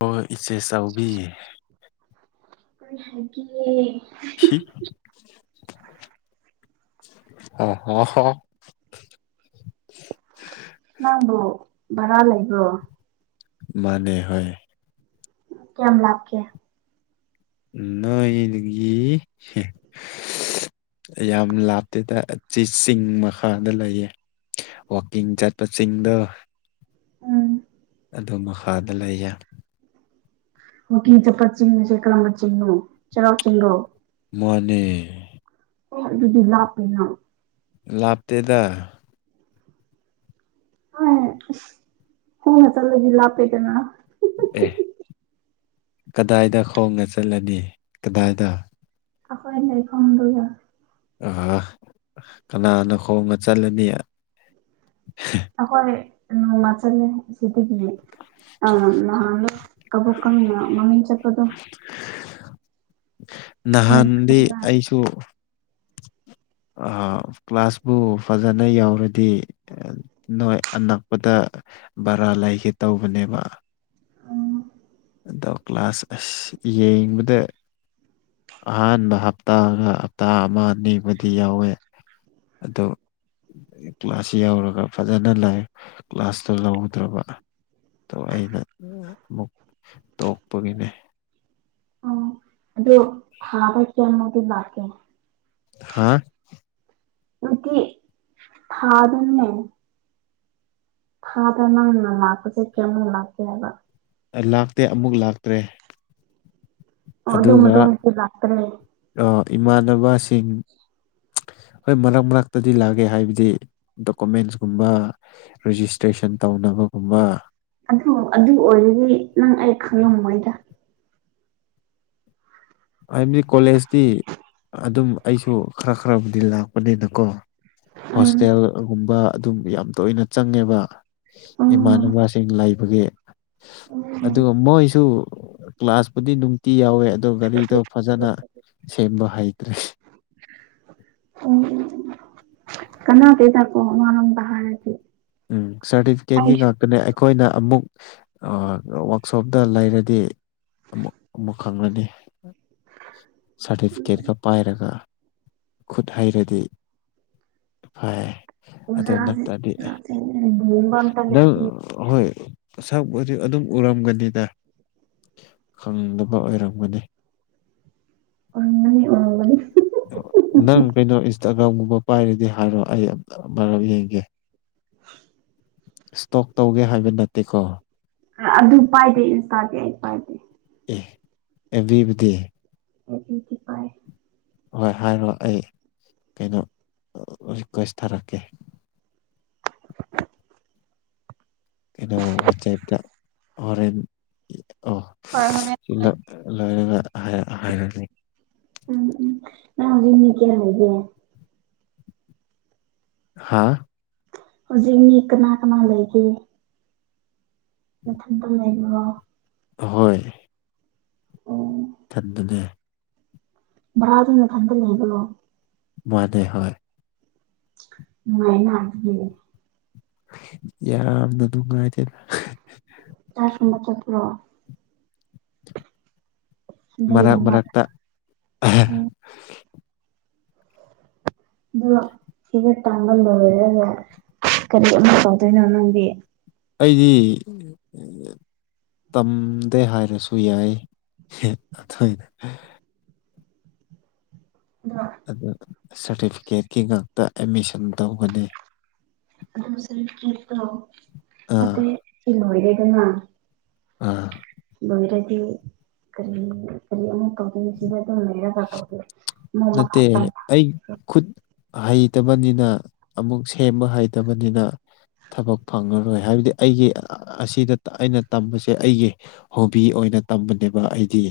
ꯑꯣ ꯏꯦ ꯁꯥꯎꯕꯤ ꯀ ꯍꯥꯏꯒꯦ ꯑ ꯍ ꯍ ꯅꯪꯕꯨ ꯚꯔꯥ ꯂꯩꯕ꯭ꯔꯣ ꯃꯥꯅꯦ ꯍ ꯀꯌꯥꯝ ꯂꯥꯛꯀꯦ ꯅꯣꯏꯒꯤ ꯌꯥꯝ ꯂꯥꯞꯇꯦꯗ ꯆ ꯆꯤꯡ ꯃꯈꯥꯗ ꯂꯩꯌꯦ ꯋꯥꯋꯀꯤꯡ ꯆꯠꯄꯁꯤꯡꯗ ꯎꯝ ꯑꯗꯨ ꯃꯈꯥꯗ ꯂꯩꯌꯦ ꯆꯄ ꯆꯤꯡ ꯁꯦ ꯀꯂꯝꯝꯕ ꯆꯤꯡ ꯆꯂꯣ ꯆꯤꯡꯒꯣ ꯃꯅꯦ ꯑꯣ ꯑꯗꯨꯗꯤ ꯂꯥꯞꯄꯦꯅ ꯂꯥꯞꯇꯦꯗ ꯑ ꯍꯨꯝ ꯈꯣꯡꯅ ꯆꯥꯠ ꯂꯥꯗ ꯂꯞ ꯄꯦꯗꯅ ꯑꯦ ꯀꯗꯥꯏꯗ ꯈꯣꯡꯅ ꯆꯠꯂꯅꯤ ꯀꯗꯥꯏꯗ ꯑꯩꯈꯣꯏ ꯂꯩꯐꯝꯗ ꯑ ꯀꯅꯥꯅ ꯈꯣꯡꯅ ꯆꯠꯂꯅꯤ ꯑꯩꯈꯣꯏ ꯅꯣꯡꯃꯆꯜ ꯁꯤꯗꯒꯤ ꯑ ꯅꯍꯟ ꯀꯕꯣꯀꯥꯡ ꯃꯃꯤ ꯆꯠꯄꯗꯨ ꯎꯝ ꯅꯍꯥꯟꯗꯤ ꯈꯪꯕ꯭ꯔꯥ ꯑꯩꯁꯨ ꯀ꯭ꯂꯥꯁꯄꯨ ꯐꯖꯅ ꯌꯥꯎꯔꯗꯤ ꯅꯣꯏ ꯑꯅꯛꯄꯗ ꯕꯔꯥ ꯂꯩꯒꯦ ꯇꯧꯕꯅꯦꯕ ꯎꯝ ꯑꯗꯣ ꯀ꯭ꯂꯥꯁ ꯑꯁ ꯌꯦꯡꯕꯗ ꯑꯍꯥꯟꯕ ꯍꯞꯇꯥꯒ ꯍꯞꯇꯥ ꯑꯃ ꯑꯅꯤꯕꯨꯗꯤ ꯌꯥꯎꯋꯦ ꯑꯗꯣ ꯀ꯭ꯂꯥꯁꯁꯤ ꯌꯧꯔꯒ ꯐꯖꯅ ꯂꯥꯏ ꯀ꯭ꯂꯥꯁꯇꯣ ꯂꯧꯗ꯭ꯔꯕ ꯑꯩꯅ ꯑꯃꯨꯛ ꯇꯣꯛꯄꯒꯤꯅꯦ ꯑꯣ ꯑꯗꯨꯣ ꯍꯥꯥꯕꯀꯤ ꯑꯃꯗꯤ ꯂꯛꯀꯦ ꯍꯥꯥ ꯑꯩꯒꯤ ꯐꯥꯗꯅꯤꯅꯦ ꯊꯥ ꯗ ꯅꯪꯅ ꯂꯥꯛꯄꯁꯦ ꯀꯌꯥꯝꯃꯣ ꯃꯥꯥꯛꯀꯦ ꯍꯥꯏꯕ ꯑ ꯂꯥꯛꯇꯦ ꯑꯃꯨꯛ ꯂꯥꯛꯇ꯭ꯔꯦ ꯑꯣ ꯑꯗꯨ ꯃꯇꯨꯡꯁꯨ ꯂꯥꯛꯇꯔꯦ ꯑ ꯏꯃꯥꯟꯅꯕꯁꯤꯡ ꯍꯣꯏ ꯃꯔꯛ ꯃꯔꯛꯇꯗꯤ ꯂꯥꯛꯒꯦ ꯍꯥꯏꯕꯗꯤ ꯗꯣꯀꯨꯃꯦꯟꯁꯀꯨꯝꯕ ꯔꯤꯖꯤꯁꯇ꯭ꯔꯦꯁꯟ ꯇꯧꯅꯕꯒꯨꯝꯕ ꯑꯗꯨ ꯑꯗꯨ ꯑꯣꯏꯔꯗꯤ ꯅꯪ ꯑꯩ ꯈꯪꯉꯝꯃꯣꯏꯗ ꯍꯥꯏꯕꯗꯤ ꯀꯣꯂꯦꯖꯇꯤ ꯑꯗꯨꯝ ꯑꯩꯁꯨ ꯈꯔ ꯈꯔꯕꯨꯗꯤ ꯂꯥꯛꯄꯅꯤꯅꯀꯣ ꯎꯝ ꯍꯣꯁꯇꯦꯜꯒꯨꯝꯕ ꯑꯗꯨꯝ ꯌꯥꯝ ꯇꯣꯏꯅ ꯆꯪꯉꯦꯕ ꯎꯝ ꯏꯃꯥꯟꯅꯕꯁꯤꯡ ꯂꯩꯕꯒꯤ ꯎꯝ ꯑꯗꯨꯒ ꯃꯣꯏꯁꯨ ꯀ꯭ꯂꯥꯁꯄꯨꯗꯤ ꯅꯨꯡꯇꯤ ꯌꯥꯎꯋꯦ ꯑꯗꯣ ꯒꯥꯔꯤꯗꯣ ꯐꯖꯅ ꯁꯦꯝꯕ ꯍꯩꯇ꯭ꯔꯦ ꯎꯝ ꯀꯅꯥꯇ ꯊꯀꯣ ꯃꯥꯅꯝ ꯊꯥꯔꯗꯤ ꯎꯝ ꯁꯥꯔꯇꯤꯐꯤꯀꯦꯠꯒꯤ ꯉꯥꯛꯇꯅꯦ ꯑꯩꯈꯣꯏꯅ ꯑꯃꯨꯛ ꯋꯥꯛꯁꯣꯞꯇ ꯂꯩꯔꯗꯤ ꯑꯃꯨꯛ ꯈꯪꯒꯅꯤ ꯁꯥꯔꯇꯤꯐꯤꯀꯦꯠꯀ ꯄꯥꯏꯔꯒ ꯈꯨꯠ ꯍꯩꯔꯗꯤ ꯐꯩ ꯑꯗꯨ ꯑꯣꯖꯥꯁꯦ ꯅꯥꯠꯇꯔꯗꯤ ꯑꯣꯖꯥꯁꯦ ꯂꯨꯍꯣꯡꯕ ꯑꯝꯇ ꯅꯪ ꯂꯩꯇꯦ ꯍꯣꯏ ꯁꯛꯄꯗꯤ ꯑꯗꯨꯝ ꯎꯔꯝꯒꯅꯤꯗ ꯈꯪꯗꯕ ꯑꯣꯏꯔꯝꯒꯅꯤ ꯑꯝ [inaudible] ꯅꯪ ꯀꯩꯅꯣ ꯏꯟꯁꯇꯥꯒ꯭ꯔꯥꯝꯒꯨꯝꯕ ꯄꯥꯏꯔꯗꯤ ꯍꯥꯏꯔꯣ ꯑꯩ ꯑꯝꯇꯪ ꯑꯃꯔꯛ ꯌꯦꯡꯒꯦ [inaudible] ꯏꯁꯇꯣꯛ ꯇꯧꯒꯦ ꯍꯥꯏꯕ ꯅꯠꯇꯦꯀꯣ ꯑꯗꯨ ꯄꯥꯏꯗꯦ ꯏꯟꯁꯇꯥꯗꯤ ꯑꯩ ꯄꯥꯏꯗꯦ ꯑꯦ ꯑꯦꯞꯕꯤꯕꯨ ꯗꯤ ꯑꯦꯞꯕꯤ ꯗꯤ ꯄꯥꯏ ꯍꯣꯏ ꯍꯥꯏꯔꯣ ꯑꯩ ꯀꯩꯅꯣ ꯔꯤꯀ꯭ꯋꯦꯁ ꯊꯥꯔꯛꯀꯦ ꯀꯩꯅꯣ ꯋꯥꯆꯦꯞꯇ ꯍꯣꯔꯦꯟ ꯑꯣ ꯍꯣꯏ ꯍꯣꯔꯦꯟ ꯁꯤꯂ ꯂꯣꯏꯔꯒ ꯍꯥꯏ ꯍꯥꯏꯔꯒꯦ ꯎꯝ ꯎꯝ ꯅꯪ ꯍꯧꯖꯤꯛ ꯃꯤ ꯀ꯭ꯌꯥ ꯂꯩꯒꯦ ꯍꯥꯥ ꯍꯨꯖꯤꯛ ꯃꯤ ꯀꯅꯥ ꯀꯅꯥ ꯂꯩꯒꯦ ꯅꯊꯟꯇ ꯂꯩꯕ꯭ꯔꯣ ꯍꯣꯏ ꯑꯣ ꯊꯟꯗꯅꯦ ꯚꯔꯥꯗ ꯅꯊꯟꯇ ꯂꯩꯕ꯭ꯔꯣ ꯃꯥꯅꯦ ꯍꯣꯏ ꯅꯨꯡꯉꯥꯏꯅ ꯑꯗꯨꯗꯤ ꯌꯥꯝꯅ ꯅꯨꯡꯉꯥꯏꯇꯦꯗ ꯀ꯭ꯂꯥꯁꯀꯨꯝꯕ ꯆꯠꯄ꯭ꯔꯣ ꯃꯔꯛ ꯃꯔꯛꯇ [unintelligible] ꯑꯗꯣ ꯁꯤ ꯍꯦꯛ ꯇꯝꯕ ꯂꯣꯏꯔꯒ ꯀꯔꯤ ꯑꯃꯨꯛ ꯇꯧꯗꯣꯏꯅꯣ ꯅꯪꯗꯤ ꯑꯩꯗꯤ ꯇꯝꯗꯦ ꯍꯥꯏꯔꯁꯨ ꯌꯥꯏꯌꯦ ꯑꯊꯣꯏꯅ [unintelligible] ꯑꯗꯨ ꯁꯥꯔꯇꯤꯐꯤꯀꯦꯠꯀꯤ ꯉꯥꯛꯇ ꯑꯦꯠꯃꯤꯁꯟ ꯇꯧꯕꯅꯦ ꯑꯗꯨ ꯁꯔꯇꯤꯐꯤꯀꯦꯠꯇꯣ ꯑꯥ ꯃꯇ꯭ꯔꯦꯠ ꯇꯤ ꯂꯣꯏꯔꯗꯅ ꯑꯥ ꯂꯣꯏꯔꯗꯤ ꯀꯔꯤ ꯀꯔꯤ ꯑꯃꯨꯛ ꯇꯧꯗꯣꯏꯅꯣ ꯁꯤꯗ ꯑꯗꯨꯝ ꯂꯩꯔꯒ ꯇꯧꯗꯣꯏ ꯑꯃꯨꯛ ꯃꯈꯥ ꯅꯠꯇꯦ ꯇꯝꯊꯥ ꯑꯩ ꯈꯨꯠ ꯍꯩꯇꯕꯅꯤꯅ ꯑꯃꯨꯛ ꯁꯦꯝꯕ ꯍꯩꯇꯕꯅꯤꯅ ꯊꯕꯛ ꯐꯪꯉꯔꯣꯏ ꯍꯥꯏꯕꯗꯤ ꯑꯩꯒꯤ ꯑꯁꯤꯗ ꯑꯩꯅ ꯇꯝꯕꯁꯦ ꯑꯩꯒꯤ ꯍꯣꯕꯤ ꯑꯣꯏꯅ ꯇꯝꯕꯅꯦꯕ ꯑꯩꯗꯤ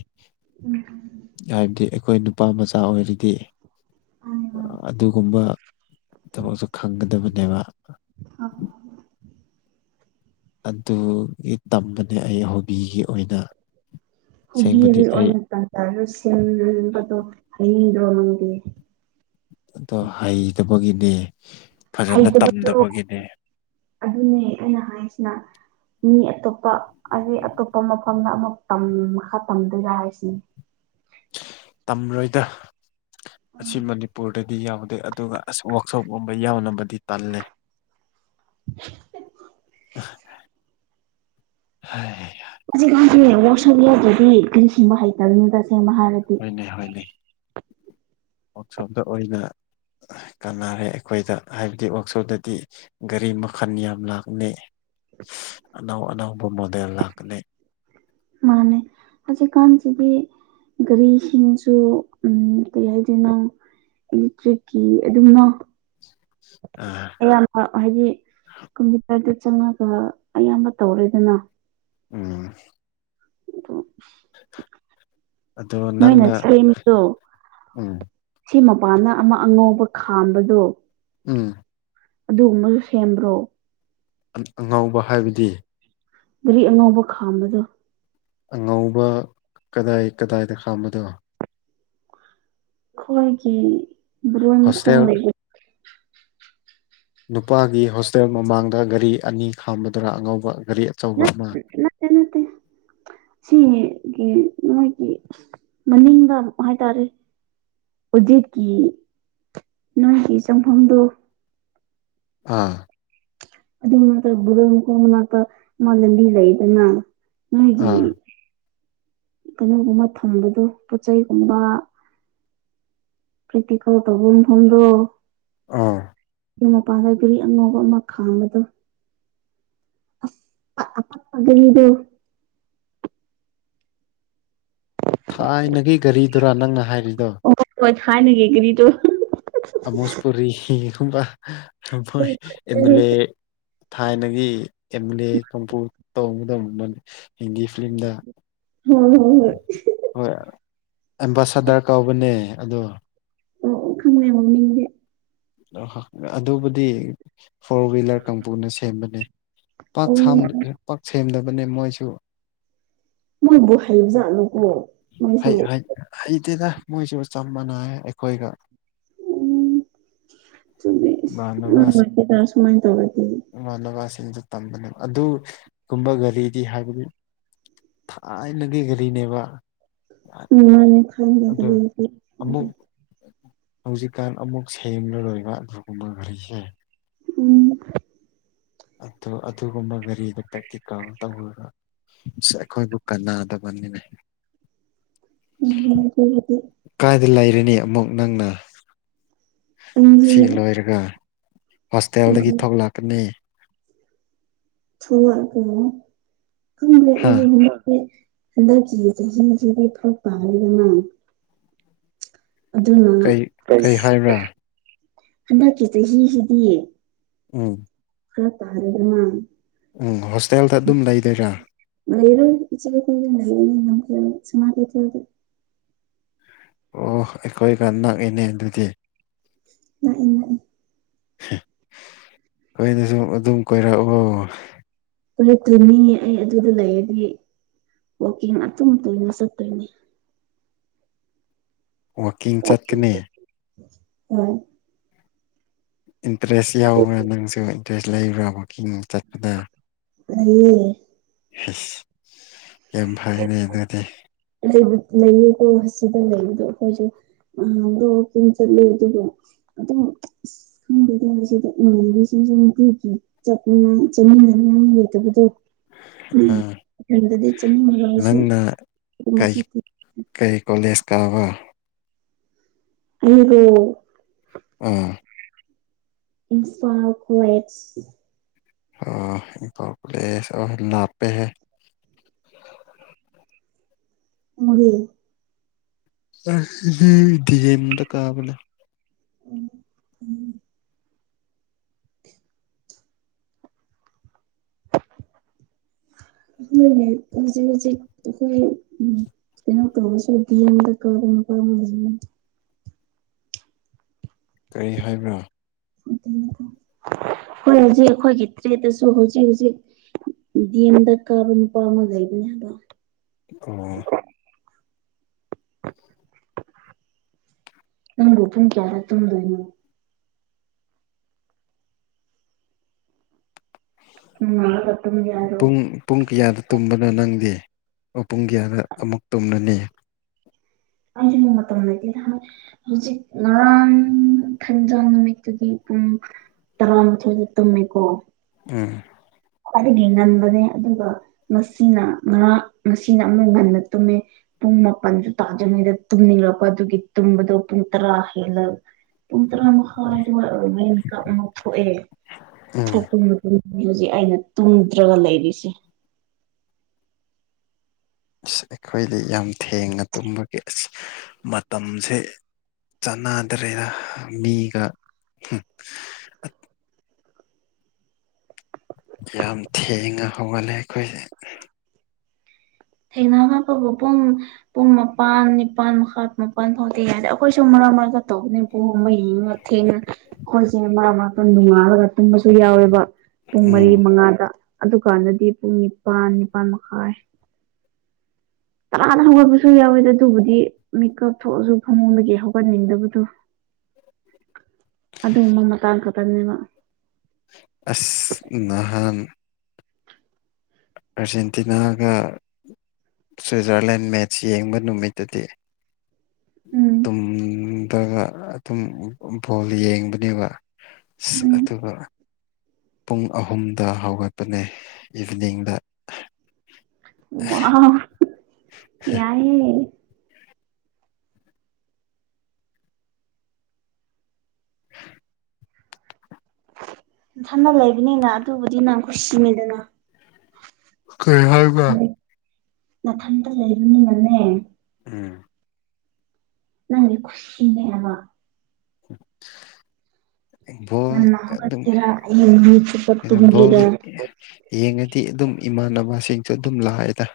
ꯍꯥꯏꯕꯗꯤ ꯑꯩꯈꯣꯏ ꯅꯨꯄꯥ ꯃꯆꯥ ꯑꯣꯏꯔꯗꯤ ꯑꯗꯨꯒꯨꯝꯕ ꯊꯕꯛꯁꯨ ꯈꯪꯒꯗꯕꯅꯦꯕ ꯑ ꯑꯗꯨꯒꯤ ꯇꯝꯕꯅꯦ ꯑꯩ ꯍꯣꯕꯤꯒꯤ ꯑꯣꯏꯅ ꯑꯁꯦꯡꯕꯗꯤ ꯍꯨꯕꯤꯒꯤ ꯑꯩ ꯑꯣꯏꯅ ꯇꯟꯖꯥ ꯁꯦꯝꯅꯕꯗꯣ ꯍꯩꯅꯤꯡꯗꯔꯣ ꯅꯪꯗꯦ ꯑꯗꯣ ꯍꯩꯇꯕꯒꯤꯅꯦ ꯐꯖꯅ ꯍꯩꯇꯕꯗꯣ ꯇꯝꯗꯕꯒꯤꯅꯦ ꯑꯗꯨꯅꯦ ꯑꯩꯅ ꯍꯥꯏꯁꯤꯅ ꯃꯤ ꯑꯇꯣꯞꯄ ꯑꯩ ꯑꯇꯣꯞꯄ ꯃꯐꯝꯗ ꯑꯃꯨꯛ ꯇꯝ ꯃꯈꯥ ꯇꯝꯗꯣꯏꯔꯥ ꯍꯥꯏꯁꯤ ꯇꯝꯔꯣꯏꯗ ꯑꯁꯤ ꯃꯅꯤꯄꯨꯔꯗ ꯗꯤ ꯌꯥꯎꯗꯦ ꯑꯗꯨꯒ ꯑꯁ ꯋꯥꯛꯁꯣꯞꯀꯨꯝꯕ ꯌꯥꯎꯅꯕꯗꯤ ꯇꯜꯂꯦ ꯍꯥꯏ ꯍꯨꯖꯤꯛꯀꯥꯟꯒꯤ ꯋꯥꯛꯁꯣꯞ ꯌꯥꯎꯗ꯭ꯔꯗꯤ ꯒꯔꯤ ꯁꯤꯟꯕ ꯍꯩꯇꯕꯅꯤꯗ ꯑꯁꯦꯡꯕ ꯍꯥꯏꯔꯗꯤ ꯅꯤ ꯍꯣꯏꯅꯦ ꯋꯥꯛꯁꯣꯞꯇ ꯑꯣꯏꯅ ꯀꯥꯟꯅꯔꯦ ꯑꯩꯈꯣꯏꯗ ꯍꯥꯏꯕꯗꯤ ꯋꯥꯛꯁꯣꯞꯗꯗꯤ ꯒꯥꯔꯤ ꯃꯈꯜ ꯌꯥꯝ ꯂꯥꯛꯅꯩ ꯑꯅꯧ ꯑꯅꯧꯕ ꯃꯣꯗꯦꯜ ꯂꯥꯛꯀꯅꯤ ꯃꯥꯅꯦ ꯍꯧꯖꯤꯛꯀꯥꯟꯁꯤꯗꯤ ꯒꯥꯔꯤꯁꯤꯡꯁꯨ ꯎꯝ ꯀꯩ ꯍꯥꯏꯗꯣꯏꯅꯣ ꯏꯂꯦꯛꯇ꯭ꯔꯤꯛꯀꯤ ꯑꯗꯨꯝꯅ ꯑꯥ ꯑꯌꯥꯝꯕ ꯍꯥꯏꯗꯤ ꯀꯝꯄ꯭ꯌꯨꯇꯔꯗ ꯆꯪꯉꯒ ꯑꯌꯥꯝꯕ ꯇꯧꯔꯦꯗꯅ ꯎꯝ ꯑꯗꯣ ꯑꯗꯣ ꯅꯣꯏꯅ ꯅꯪꯅ ꯁꯦꯝꯕꯗꯣ ꯎꯝ ꯁꯤ ꯃꯄꯥꯟꯅ ꯑꯃ ꯑꯉꯧꯕ ꯈꯥꯝꯕꯗꯣ ꯎꯝ ꯑꯗꯨꯒꯨꯝꯕꯁꯨ ꯁꯦꯝꯕ꯭ꯔꯣ ꯑꯉꯥꯎꯕ ꯍꯥꯏꯕꯗꯤ ꯒꯥꯔꯤ ꯑꯉꯧꯕ ꯈꯥꯝꯕꯗꯣ ꯑꯉꯧꯕ ꯀꯗꯥꯏ ꯀꯗꯥꯏꯗ ꯈꯥꯝꯕꯗꯣ ꯈꯣꯏ ꯀ ꯑꯣ ꯑꯃ ꯈ ꯍꯣꯁꯇꯦꯜ ꯂꯩ ꯅꯨꯄꯥꯒꯤ ꯍꯣꯁꯇꯦꯜ ꯃꯃꯥꯡꯗ ꯒꯥꯔꯤ ꯑꯅꯤ ꯈꯥꯝꯕꯗꯨꯔ ꯑꯉꯧꯕ ꯒꯥꯔꯤ ꯑꯆꯧꯕ ꯑꯃ ꯅꯠꯇꯦ ꯅꯠꯇꯦ [inaudible] ꯁꯤꯒꯤ ꯃꯣꯏꯒꯤ ꯃꯅꯤꯡꯗ ꯑꯃꯨꯛ ꯍꯥꯏꯇꯥꯔꯦ ꯎꯖꯤꯠꯀꯤ ꯅꯣꯏꯒꯤ ꯆꯪꯐꯝꯗꯨ ꯑꯥ ꯑꯗꯨꯒꯤꯛꯇ ꯕꯔ ꯀꯣꯡꯕꯅꯥꯛꯇ ꯃꯥ ꯂꯝꯕꯤ ꯂꯩꯗꯅ ꯅꯣꯏꯒꯤ ꯑꯥ ꯀꯩꯅꯣꯒꯨꯝꯕ ꯊꯝꯕꯗꯣ ꯄꯣꯠ ꯆꯩꯩꯒꯨꯝꯕ ꯀ꯭ꯔꯤꯇꯤꯀ ꯇꯧꯕꯨꯝ ꯊꯗꯣ ꯑꯥ ꯑꯗꯨ ꯃꯄꯥꯟꯗ ꯒꯔꯤ ꯑꯉꯧꯕ ꯑꯃ ꯈꯥꯡꯕꯗꯣ ꯑꯁ ꯑ ꯄꯄꯒꯩꯗꯨ ꯊꯥꯏꯅꯒꯤ ꯒꯥꯔꯤꯗꯨꯔꯥ ꯅꯪꯅ ꯍꯥꯏꯔꯤꯗꯣ ꯑꯣ ꯊꯅ ꯀꯦ ꯀꯔꯤ ꯇ ꯑꯣꯁꯄꯔꯤꯦꯝ ꯑꯦꯜ ꯍꯣꯏ ꯑꯦ ꯊꯥꯏꯅꯒꯤ ꯑ ꯑꯦꯜ ꯑꯦ ꯀꯝꯄꯨ ꯇꯧꯕꯗꯅꯤ ꯍꯤꯟꯗꯤ ꯐꯤꯂꯝꯗ ꯍꯣꯏ ꯍꯣꯏ ꯍꯣꯏ ꯑꯦꯝꯕꯥꯁꯗꯔ ꯀꯧꯕꯅꯦ ꯑꯗꯣ ꯑꯣ ꯑꯣ ꯈꯪꯗꯦ ꯃꯃꯤꯡꯗꯤ ꯑ ꯑꯗꯨꯕꯨꯗꯤ ꯐꯣꯔ ꯋꯤꯂꯔ ꯀꯥꯡꯕꯨꯅ ꯁꯦꯝꯕꯅꯦ ꯄꯥꯛ ꯑꯣ ꯁꯝ ꯁꯦꯝꯗꯕꯅꯦ ꯃꯣꯏꯁꯨ ꯃꯣꯏꯕꯨ ꯍꯩꯕ ꯖꯥꯠꯂꯣꯀꯣ ꯃꯣꯏꯁꯨ ꯍꯩꯇꯦꯗ ꯃꯣꯏꯁꯨ ꯆꯞ ꯃꯥꯟꯅꯑꯦ ꯑꯩꯈꯣꯏꯒ ꯆꯨꯝꯃꯤ ꯌꯝ ꯅꯨꯉꯥꯏꯇꯦꯗ ꯁꯨꯃꯥꯏ ꯇꯧꯔꯗꯤ ꯏꯃꯥꯟꯅꯕꯁꯤꯡꯗꯨ ꯇꯝꯕꯅꯦꯕ ꯑꯗꯨ ꯀꯨꯝꯕ ꯒꯥꯔꯤꯗꯤ ꯍꯥꯏꯕꯗꯤ ꯊꯥꯏꯅꯒꯤ ꯀꯔꯤꯅꯦꯕ ꯃꯥꯅꯦ ꯈꯪꯒ ꯑꯃꯨꯛ ꯍꯧꯖꯤꯛꯀꯥꯟ ꯑꯃꯨꯛ ꯁꯦꯝꯡꯂꯔꯣꯏꯕ ꯑꯗꯨꯒꯨꯝꯕ ꯘꯔꯤꯁꯦ ꯎꯝ ꯑ ꯑꯗꯨꯒꯨꯝꯕ ꯒꯥꯔꯤꯗꯣ ꯄ꯭ꯔꯦꯛꯇꯤꯀꯦꯜ ꯇꯧꯔꯒ ꯑꯩꯈꯣꯏꯕꯨ ꯀꯅꯗꯕꯅꯤꯅ ꯎꯝ ꯀꯥꯏꯗ ꯂꯩꯔꯅꯤ ꯑꯃꯨꯛ ꯅꯪꯅ ꯑꯩꯁꯦ ꯑꯁꯤ ꯂꯣꯏꯔꯒ ꯍꯣꯁꯇꯦꯜꯗꯒꯤ ꯎꯝ ꯊꯣꯛꯂꯛꯀꯅꯤ ꯍꯥ ꯊꯀ ꯍꯟꯗꯛꯀꯤ ꯆꯍꯤꯁꯤꯗꯤ ꯐꯔꯛ ꯄꯥꯜꯂꯤꯗꯅ ꯑꯗꯨꯅ ꯀꯩ ꯑ ꯀꯩ ꯍꯥꯏꯕ꯭ꯔꯥ ꯍꯟꯗꯛꯀꯤ ꯆꯍꯤꯁꯤꯗꯤ ꯎꯝ ꯈꯔ ꯇꯥꯔꯦꯗ ꯅꯥ ꯎꯝ ꯍꯣꯁꯇꯦꯜꯗ ꯑꯗꯨꯝ ꯂꯩꯗꯣꯏꯔꯥ [unintelligible] ꯑꯣ ꯑꯩꯈꯣꯏꯒ ꯅꯛꯑꯦꯅꯦ ꯑꯗꯨꯗꯤ ꯉꯛꯏ ꯉꯛꯏ ꯍꯣꯏꯗꯁꯨ ꯑꯗꯨꯝ ꯀꯣꯏꯔꯛꯂꯣ ꯀꯔ ꯀꯂꯤꯅꯤ ꯑꯩ ꯑꯗꯨꯗ ꯂꯩꯔꯗꯤ ꯋꯥꯛꯀꯤꯡ ꯑꯗꯨꯝ ꯇꯣꯏꯅ ꯆꯠꯇꯣꯏꯅꯤ ꯋꯥꯀꯤꯡ ꯆꯠꯀꯅꯤ ꯎꯝ ꯏꯟꯇꯔꯦꯁ ꯌꯥꯎꯕ꯭ꯔꯥ ꯅꯪꯁꯨ ꯏꯟꯇꯔꯦꯁ ꯂꯩꯕ꯭ꯔꯥ ꯋꯥꯛꯀꯤꯡ ꯆꯠꯄꯗ ꯂꯩꯌꯦ ꯁ ꯌꯥꯝ ꯐꯩꯅꯦ ꯑꯗꯨꯗꯤ ꯂꯩ ꯂꯩꯌꯦꯀꯣ ꯁꯤꯗ ꯂꯩꯕꯗꯣ ꯑꯩꯈꯣꯏꯁꯨ ꯑꯗꯣ ꯋꯥꯀꯤꯡ ꯆꯂꯦ ꯑꯗꯨꯒ ꯑꯗꯨꯝ ꯈꯪꯗꯗꯁꯤꯗ ꯏꯕꯤꯁꯤꯡꯁꯨ ꯑꯃꯨꯛ ꯄꯤꯈꯤ ꯆ ꯆꯅꯤꯡꯗꯅꯇꯗꯣ ꯑꯥ ꯎꯗꯗꯤ ꯆꯅꯤꯡ ꯅꯪꯅ ꯀꯩ ꯀꯩ ꯀꯣꯂꯦꯖ ꯀꯥꯕ ꯎꯕꯨ ꯎꯝ ꯏꯝꯐꯥꯜ ꯀ꯭ꯋꯦꯠꯁ ꯑꯣ ꯏꯝꯐꯣꯜ ꯀꯣꯂꯦꯁ ꯑꯣ ꯂꯥꯞꯄꯦꯍꯦ ꯃꯨꯔꯦ ꯗꯤ ꯗꯤꯖꯃꯗ ꯀꯥꯕꯅꯦ ꯑꯣ ꯎꯝ ꯍꯣꯏꯅꯦꯏ ꯍꯧꯖꯤꯛ ꯍꯧꯖꯤꯛ ꯍꯣꯏ ꯎ ꯀꯩꯅꯣ ꯇꯧꯕꯁꯨ ꯗꯤꯑꯦꯝ ꯗ ꯀꯔꯝꯕ ꯑꯃꯥ ꯂꯩꯕꯅꯤ ꯀꯔꯤ ꯍꯥꯏꯕ꯭ꯔꯥ [inaudible] ꯍꯣꯏ ꯍꯧꯖꯤꯛ ꯑꯩꯈꯣꯏꯒꯤ ꯇ꯭ꯔꯦꯠꯇꯁꯨ ꯍꯧꯖꯤꯛ ꯍꯧꯖꯤꯛ ꯗꯤ ꯑꯦꯝꯗ ꯀꯥꯕ ꯅꯨꯄꯥ ꯑꯃ ꯂꯩꯕꯅꯦ ꯍꯥꯏꯕꯣ ꯑꯣ ꯅꯪ ꯔꯣꯄꯟ ꯀꯌꯥꯔ ꯇꯝꯗꯣꯏꯩꯅꯣ ꯎꯝꯒ ꯇꯝ ꯌꯥ ꯍꯥꯏꯔꯣ ꯄꯨꯡ ꯄꯨꯡ ꯀꯌꯥꯗ ꯇꯨꯝꯕꯅꯣ ꯅꯪꯗꯤ ꯄꯨꯡ ꯀꯌꯥꯗ ꯑꯃꯨꯛ ꯇꯨꯝꯂꯅꯤ ꯑ ꯃꯛꯇ ꯃꯥꯏꯇ ꯍꯧꯖꯤꯛ ꯉꯔꯥꯡ ꯊꯦꯟꯖꯥ ꯅꯨꯃꯤꯠꯇꯨꯒꯤ ꯄꯨꯡ ꯇꯔꯥꯡꯝ ꯆ ꯇꯃꯦꯀꯣ ꯎꯝ ꯈ꯭ꯋꯥꯏꯗꯒꯤ ꯉꯟꯕꯅꯦ ꯑꯗꯨꯒ ꯉꯁꯤꯅ ꯉꯔꯥꯛ ꯉꯁꯤꯅ ꯑꯃꯨꯛ ꯉꯟꯅ ꯇꯨꯝꯃꯦ ꯄꯨꯡ ꯃꯥꯄꯜꯁꯨ ꯇꯥꯗꯔꯤꯉꯩꯗ ꯇꯨꯝꯅꯤꯡꯔꯛꯄ ꯑꯗꯨꯒꯤ ꯇꯨꯝꯕꯗꯣ ꯄꯨꯡ ꯇꯔꯥ ꯍꯦꯜꯂꯒ ꯄꯨꯡ ꯇꯔꯥ ꯃꯥꯈꯥꯗ ꯑꯗꯨꯃꯥꯏ ꯑꯣꯏꯔꯃ ꯃꯤꯀꯄ ꯑꯃꯨꯛ ꯊꯣꯛꯑꯦ ꯎꯝ ꯊꯣꯛꯄ ꯃ ꯍꯧꯖꯤꯛ ꯑꯩꯅ ꯇꯨꯝꯗ꯭ꯔꯒ ꯂꯩꯔꯤꯁꯦ ꯑꯁ ꯑꯩꯈꯣꯏꯗꯤ ꯌꯥꯝ ꯊꯦꯡꯅ ꯇꯨꯝꯕꯒꯤ ꯑꯁ ꯃꯇꯝꯁꯦ ꯆꯥꯟꯅꯗ꯭ꯔꯦꯅ ꯃꯤꯒ ꯎꯝ ꯌꯥꯝ ꯊꯦꯡꯅ ꯍꯧꯒꯠꯂꯦ ꯑꯩꯈꯣꯏꯁꯦ ꯊꯦꯡꯅꯅꯕꯄꯕꯨ ꯄꯨꯡ ꯄꯨꯡ ꯃꯥꯄꯥꯟ ꯅꯤꯄꯥꯜ ꯃꯈꯥ ꯃꯥꯄꯜ ꯐꯥꯎꯗꯤ ꯌꯥꯔꯦ ꯑꯩꯈꯣꯏꯁꯨ ꯃꯔꯛ ꯃꯔꯥꯏꯀ ꯇꯧꯕꯅꯤ ꯃꯩ ꯊꯦꯡꯅ ꯑꯩꯈꯣꯏꯁꯦ ꯃꯔꯛ ꯃꯔꯛ ꯅꯣꯉꯥꯜꯂꯒ ꯇꯨꯝꯕꯁꯨ ꯌꯥꯎꯌꯦꯕ ꯄꯨꯡ ꯃꯔꯤ ꯎꯝ ꯃꯉꯥꯗ ꯑꯗꯨꯀꯥꯟꯗꯗꯤ ꯄꯨꯡ ꯅꯤꯄꯥꯟ ꯅꯤꯄꯥꯜ ꯃꯈꯥꯏ ꯇꯔꯥꯅ ꯍꯧꯒꯠꯄꯁꯨ ꯌꯥꯎꯌꯦꯗ ꯑꯗꯨꯕꯨꯗꯤ ꯃꯦꯀꯞ ꯊꯣꯛꯑꯁꯨ ꯐꯃꯨꯡꯗꯒꯤ ꯍꯧꯒꯟꯅꯤꯡꯗꯕꯗꯣ [unintelligible] ꯑꯗꯨꯗ ꯎꯃꯃ ꯇꯥꯟ ꯀ ꯇꯅꯤꯦꯕ ꯑꯁ ꯅꯍꯥꯟ ꯑꯔꯖꯦꯟꯇꯤꯅꯥꯒ ꯁ꯭ꯋꯤꯖꯔꯂꯦꯟ ꯃꯦꯠꯆ ꯌꯦꯡꯕ ꯅꯨꯃꯤꯠꯇꯗꯤ ꯎꯝ ꯇꯨꯝ ꯅꯠꯇꯒ ꯑꯗꯨꯝ ꯕꯣꯜ ꯌꯦꯡꯕꯅꯦꯕ ꯑ ꯎꯝ ꯑꯗꯨꯒ ꯄꯨꯡ ꯑꯍꯨꯝꯗ ꯍꯧꯒꯠꯄꯅꯦ ꯏꯚꯤꯅꯤꯡꯗ ꯋꯥ ꯌꯥ ꯏꯟꯊꯅ ꯂꯩꯕꯅꯤꯅ ꯑꯗꯨꯕꯨꯗꯤ ꯅꯪ ꯈꯨꯨꯁꯤꯃꯦꯗꯅ ꯀꯩ ꯍꯥꯏꯕ ꯅꯥꯊꯟꯇ ꯂꯩꯔꯨꯅꯤꯅꯅꯦ ꯎꯝ ꯅꯪꯒꯤ ꯈꯨꯨꯁꯤꯅꯦ ꯍꯕ [inaudible] ꯕꯣꯜ ꯉꯟꯅ ꯑꯗꯨꯝ ꯍꯧꯒꯠꯀꯦꯔ ꯑꯌꯨꯛ ꯅꯨꯃꯤꯠꯆꯨꯞꯄ ꯀꯩꯅꯣ ꯕꯣꯜ ꯇꯨꯝꯒꯦꯔ ꯌꯦꯡꯉꯗꯤ ꯑꯗꯨꯝ ꯏꯃꯥꯟꯅꯕꯁꯤꯡꯁꯨ ꯑꯗꯨꯝ ꯂꯥꯛꯑꯦꯗ